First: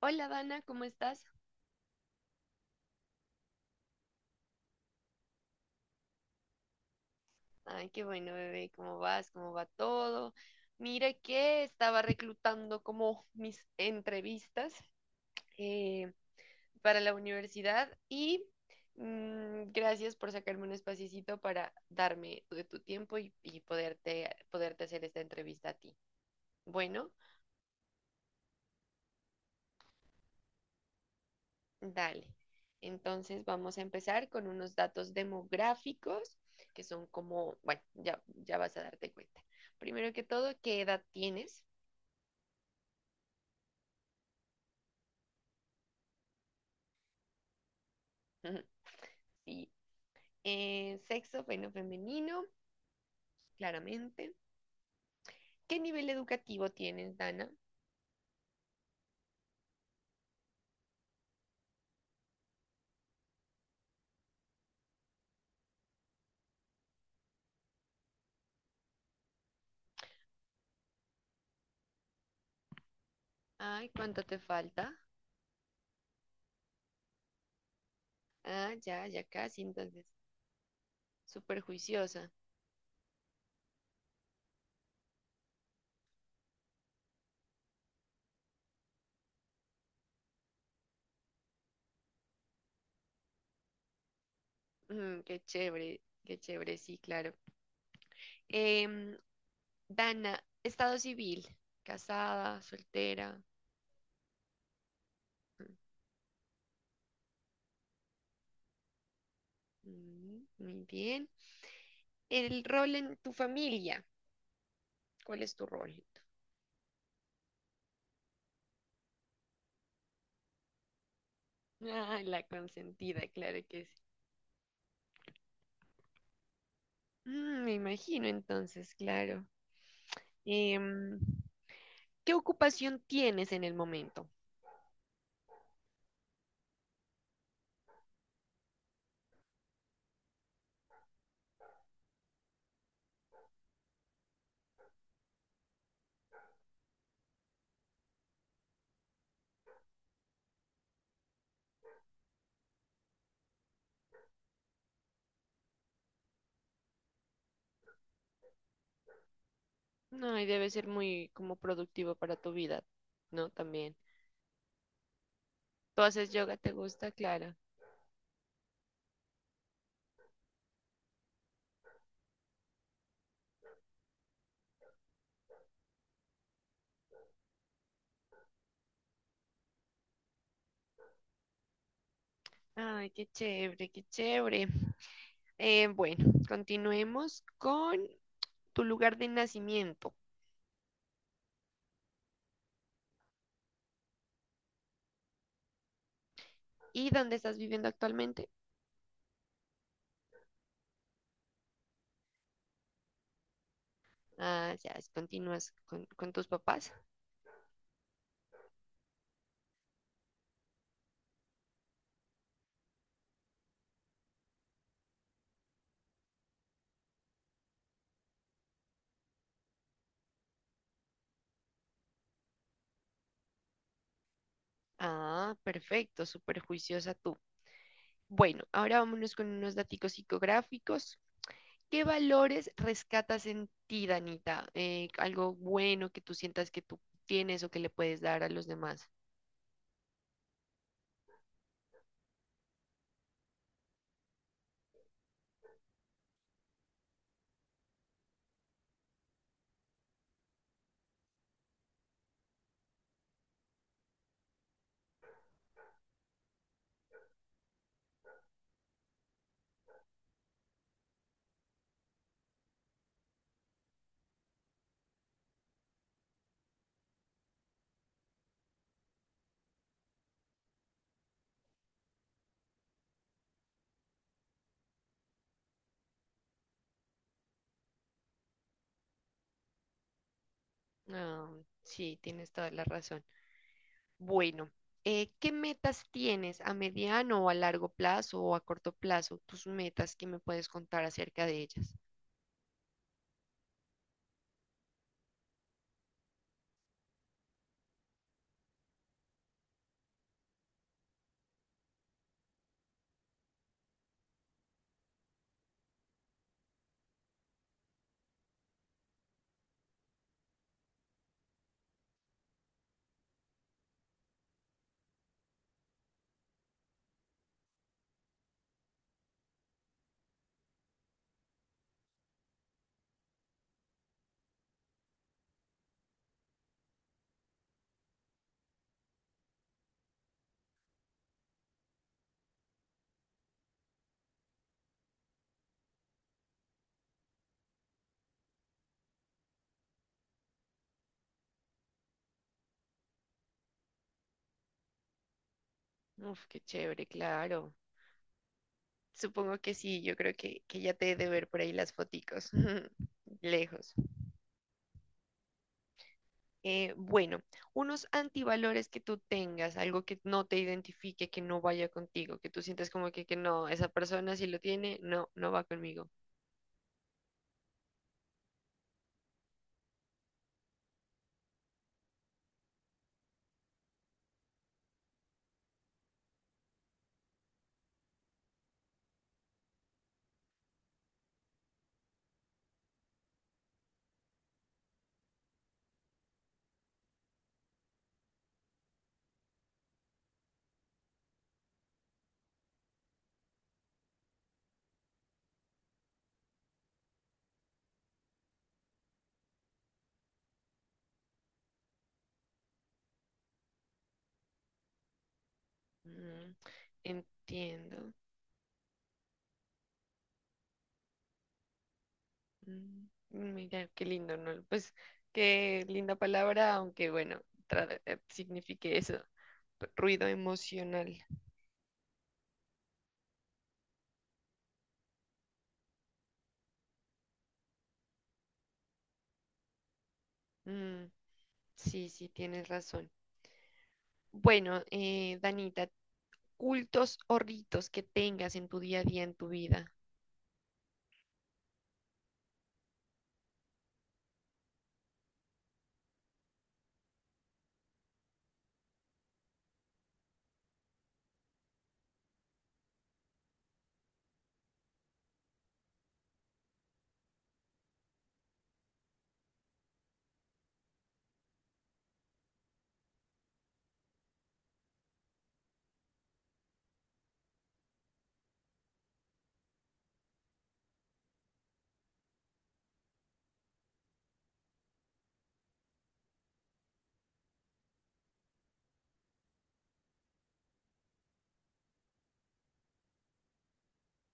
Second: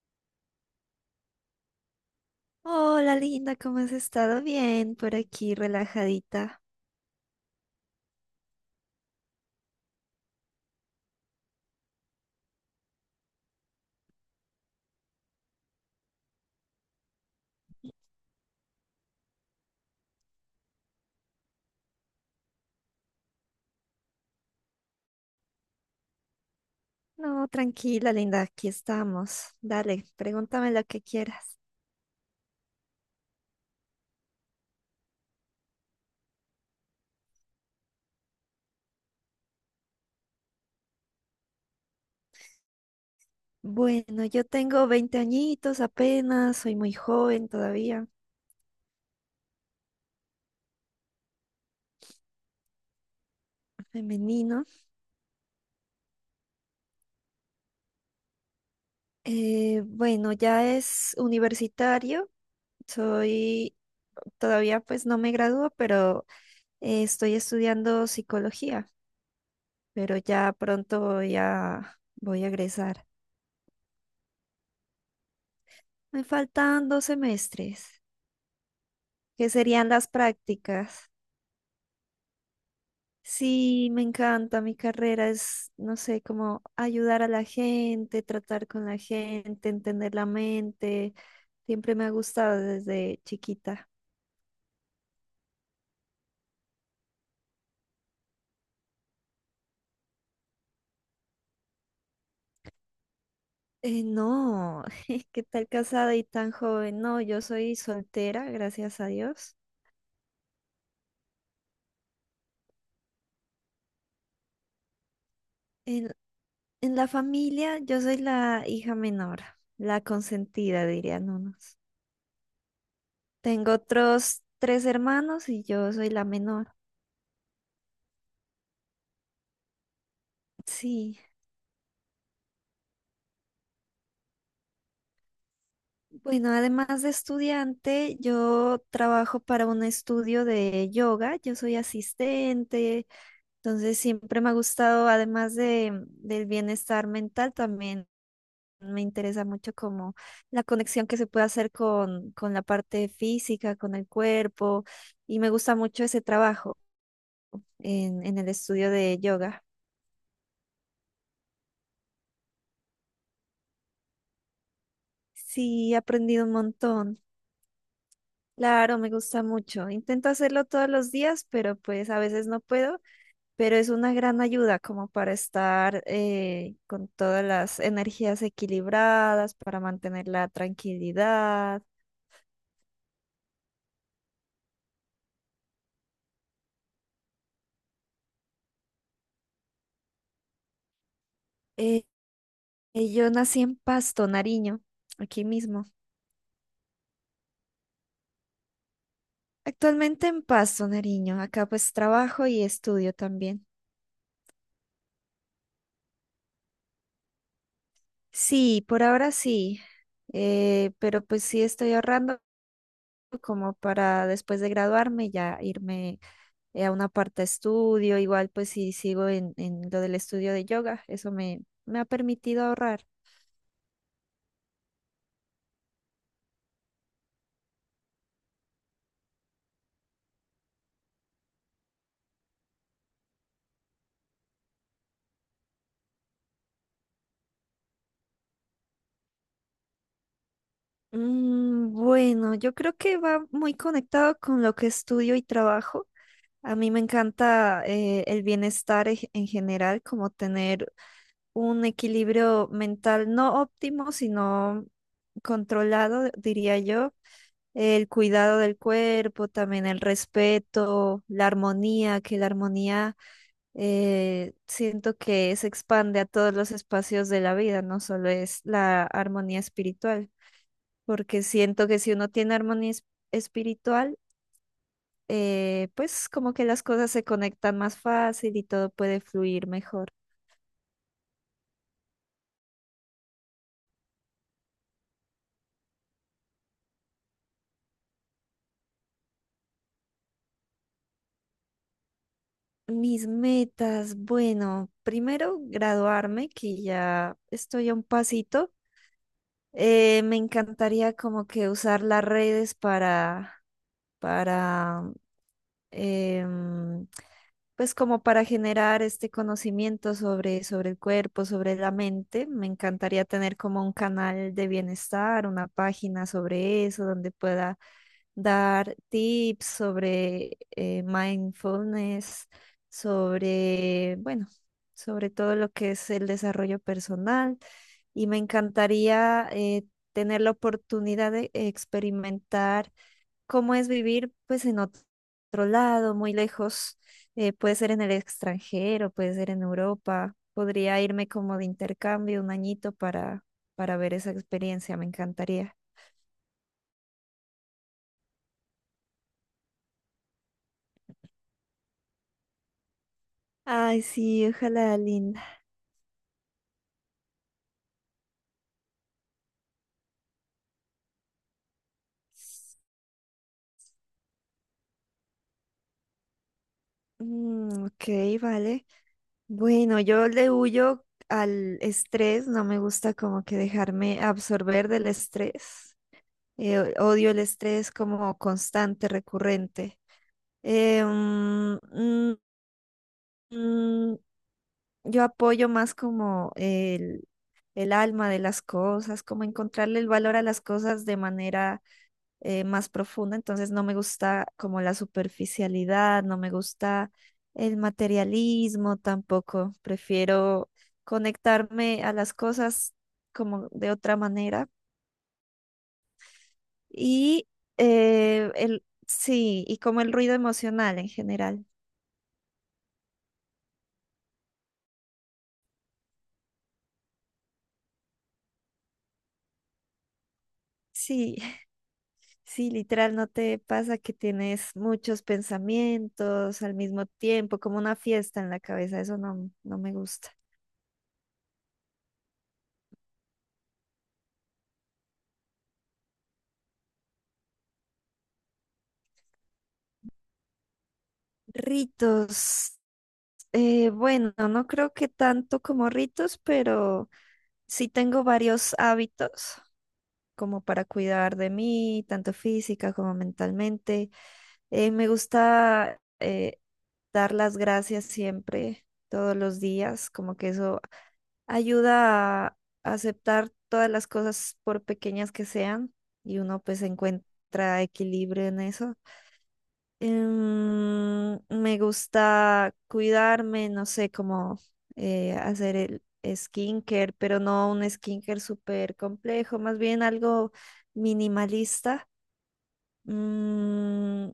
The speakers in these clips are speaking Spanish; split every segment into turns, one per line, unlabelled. Hola Dana, ¿cómo estás?
Hola, linda, ¿cómo has estado? Bien, por aquí, relajadita.
Ay, qué bueno, bebé, ¿cómo vas? ¿Cómo va todo? Mira que estaba reclutando como mis entrevistas eh, para la universidad y gracias por sacarme un espaciecito para darme de tu tiempo y poderte hacer esta entrevista a ti. Bueno,
No, tranquila, linda, aquí estamos. Dale, pregúntame lo que quieras.
dale. Entonces vamos a empezar con unos datos demográficos que son como, bueno, ya vas a darte cuenta. Primero que todo, ¿qué edad tienes?
Bueno, yo tengo 20 añitos apenas, soy muy joven todavía,
Sí. Sexo, bueno, femenino, claramente.
femenino.
¿Qué nivel educativo tienes, Dana?
Bueno, ya es universitario, soy, todavía pues no me gradúo, pero estoy estudiando psicología, pero ya pronto ya voy a egresar.
Ay, ¿cuánto te falta?
Me faltan 2 semestres,
Ah, ya, ya
que
casi,
serían
entonces,
las prácticas.
súper juiciosa.
Sí, me encanta, mi carrera es, no sé, como ayudar a la gente, tratar con la gente, entender la mente. Siempre me ha gustado desde chiquita.
Mm, qué chévere, sí, claro. Em, Dana, estado civil, casada, soltera.
No, ¿qué tal casada y tan joven? No, yo soy soltera, gracias a Dios.
Mm, muy bien. El rol en tu familia, ¿cuál es tu rol?
En, en la familia yo soy la hija menor, la consentida, dirían unos.
Ah, la consentida, claro
Tengo
que sí.
otros tres hermanos y yo soy la menor.
Mm, me imagino entonces, claro. Em,
Sí.
¿Qué ocupación tienes en el momento?
Bueno, además de estudiante, yo trabajo para un estudio de yoga, yo soy asistente, entonces siempre me ha gustado, además del bienestar mental, también me interesa mucho como la conexión que se puede hacer con la parte física, con el cuerpo, y me gusta mucho ese trabajo en el estudio de yoga.
No, y debe ser muy como productivo para tu vida, ¿no? También.
Sí, he
¿Tú haces
aprendido un
yoga? ¿Te gusta,
montón.
Clara?
Claro, me gusta mucho. Intento hacerlo todos los días, pero pues a veces no puedo, pero es una gran ayuda como para estar con todas las energías equilibradas, para mantener la tranquilidad.
Ay, qué chévere, qué chévere. Bueno, continuemos con tu lugar de nacimiento
Eh, yo nací en Pasto, Nariño, aquí mismo.
y dónde estás viviendo actualmente.
Actualmente en Pasto, Nariño. Acá pues trabajo y estudio también.
Ah, ya, continúas con tus papás.
Sí, por ahora sí, pero pues sí estoy ahorrando como para después de graduarme ya irme a una parte, estudio, igual pues si sigo en lo del estudio de yoga, eso me ha permitido ahorrar.
Ah, perfecto, súper juiciosa tú. Bueno, ahora vámonos con unos datos psicográficos. ¿Qué valores rescatas en ti, Danita? Algo bueno que tú sientas que tú tienes o que le puedes dar a los demás.
Mm, bueno, yo creo que va muy conectado con lo que estudio y trabajo. A mí me encanta el bienestar en general, como tener un equilibrio mental no óptimo, sino controlado, diría yo, el cuidado del cuerpo, también el respeto, la armonía, que la armonía siento que se expande a todos los espacios de la vida, no solo es la armonía espiritual, porque siento que si uno tiene armonía espiritual, pues como que las cosas se conectan más fácil y todo puede fluir mejor.
Ah, sí, tienes toda la razón. Bueno, ¿qué metas tienes a mediano o a largo plazo o a corto plazo? Tus metas, ¿qué me puedes contar acerca de ellas?
Mis metas, bueno, primero graduarme, que ya estoy a un pasito. Me encantaría como que usar las redes para, em, pues como para generar este conocimiento sobre el cuerpo, sobre la mente. Me encantaría tener como un canal de bienestar, una página sobre eso, donde pueda dar tips sobre mindfulness, sobre, bueno, sobre todo lo que es el desarrollo personal. Y me encantaría tener la oportunidad de experimentar cómo es vivir pues en otro lado, muy lejos. Puede ser en el extranjero, puede ser en Europa. Podría irme como de intercambio un añito para ver esa experiencia, me encantaría.
Uf, qué chévere, claro. Supongo que sí, yo creo que ya te he de ver por ahí las foticos. Lejos.
Ay, sí, ojalá, linda.
Bueno, unos antivalores que tú tengas, algo que no te identifique, que no vaya contigo, que tú sientas como que no, esa persona si lo tiene, no, no va conmigo.
Mm, ok, vale. Bueno, yo le huyo al estrés, no me gusta como que dejarme absorber del estrés. Odio el estrés como constante, recurrente. Eh, mm, mm, mm, yo apoyo más como el alma de las cosas, como encontrarle el valor a las cosas de manera más profunda, entonces no me gusta como la superficialidad, no me gusta el materialismo tampoco, prefiero conectarme a las cosas como de otra manera
Mm,
y
entiendo.
sí, y como el ruido emocional en general.
Mm, mira, qué lindo, ¿no? Pues qué linda palabra, aunque bueno, signifique eso, ruido emocional.
Sí, sí, literal, ¿no te pasa que tienes muchos pensamientos al mismo tiempo, como una fiesta en la cabeza? Eso no, no me gusta.
Mm, sí, sí, tienes razón. Bueno, Danita, cultos o ritos que tengas en tu día a día, en tu vida.
Ritos. Bueno, no creo que tanto como ritos, pero sí tengo varios hábitos como para cuidar de mí, tanto física como mentalmente. Me gusta dar las gracias siempre, todos los días, como que eso ayuda a aceptar todas las cosas por pequeñas que sean y uno pues encuentra equilibrio en eso. Me gusta cuidarme, no sé cómo hacer el skincare, pero no un skincare súper complejo, más bien algo minimalista. Mm,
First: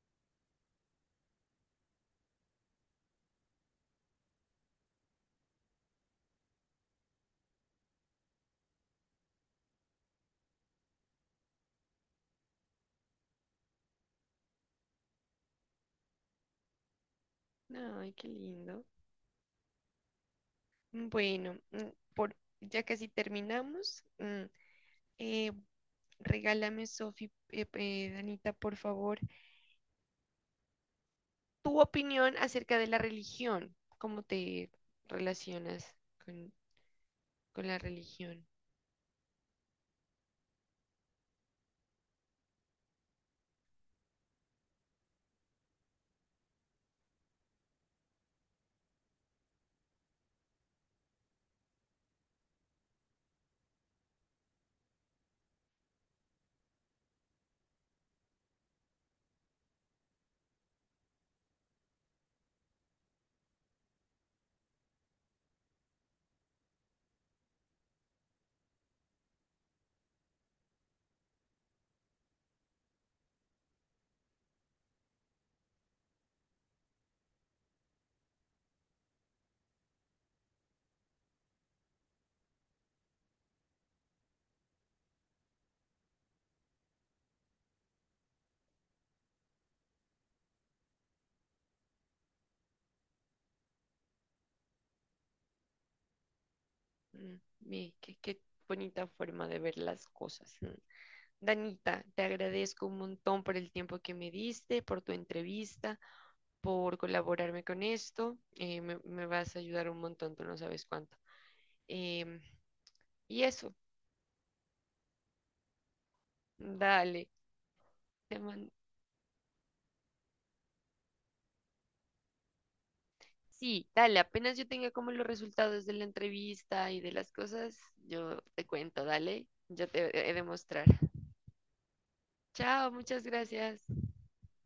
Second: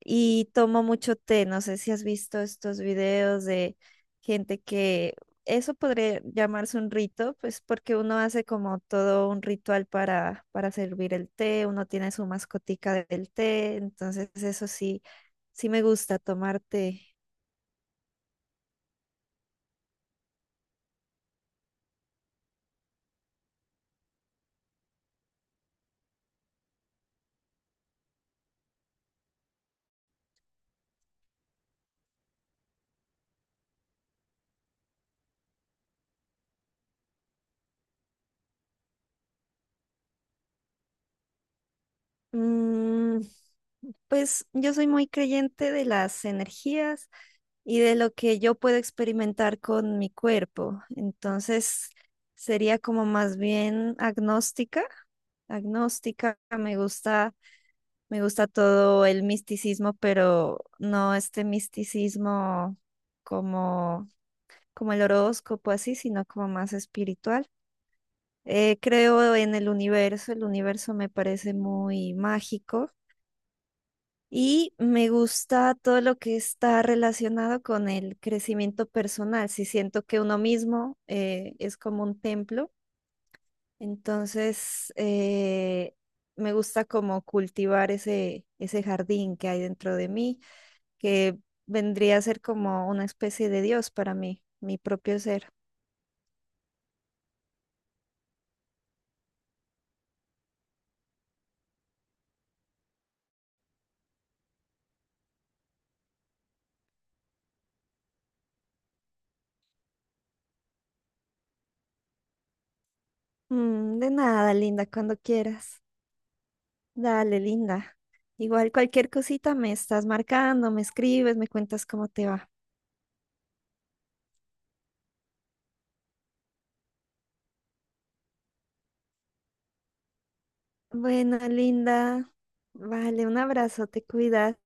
y tomo mucho té. No sé si has visto estos videos de gente que eso podría llamarse un rito, pues porque uno hace como todo un ritual para servir el té, uno tiene su mascotica del té, entonces eso sí, sí me gusta tomar té.
Ay, qué lindo. Mm, bueno, ya casi terminamos. Eh, regálame, Danita, por favor, tu opinión acerca de la religión. ¿Cómo te relacionas con, con la religión?
Mm, pues yo soy muy creyente de las energías y de lo que yo puedo experimentar con mi cuerpo. Entonces sería como más bien agnóstica. Agnóstica, me gusta todo el misticismo, pero no este misticismo como, como el horóscopo así, sino como más espiritual. Creo en el universo me parece muy mágico y me gusta todo lo que está relacionado con el crecimiento personal. Si siento que uno mismo es como un templo, entonces me gusta como cultivar ese jardín que hay dentro de mí, que vendría a ser como una especie de Dios para mí, mi propio ser.
Mm, ve, qué bonita forma de ver las cosas. Mm. Danita, te agradezco un montón por el tiempo que me diste, por tu entrevista, por colaborarme con esto. Eh, me vas a ayudar un montón, tú no sabes cuánto. Em, y eso,
Mm, de nada, linda, cuando quieras.
dale.
Dale, linda.
te man-
Igual cualquier cosita me estás marcando, me escribes, me cuentas cómo te va.
Sí, dale, apenas yo tenga como los resultados de la entrevista y de las cosas, yo te cuento, dale. Yo te he de mostrar.
Bueno, linda.
Chao, muchas
Vale, un
gracias.
abrazo, te cuidas.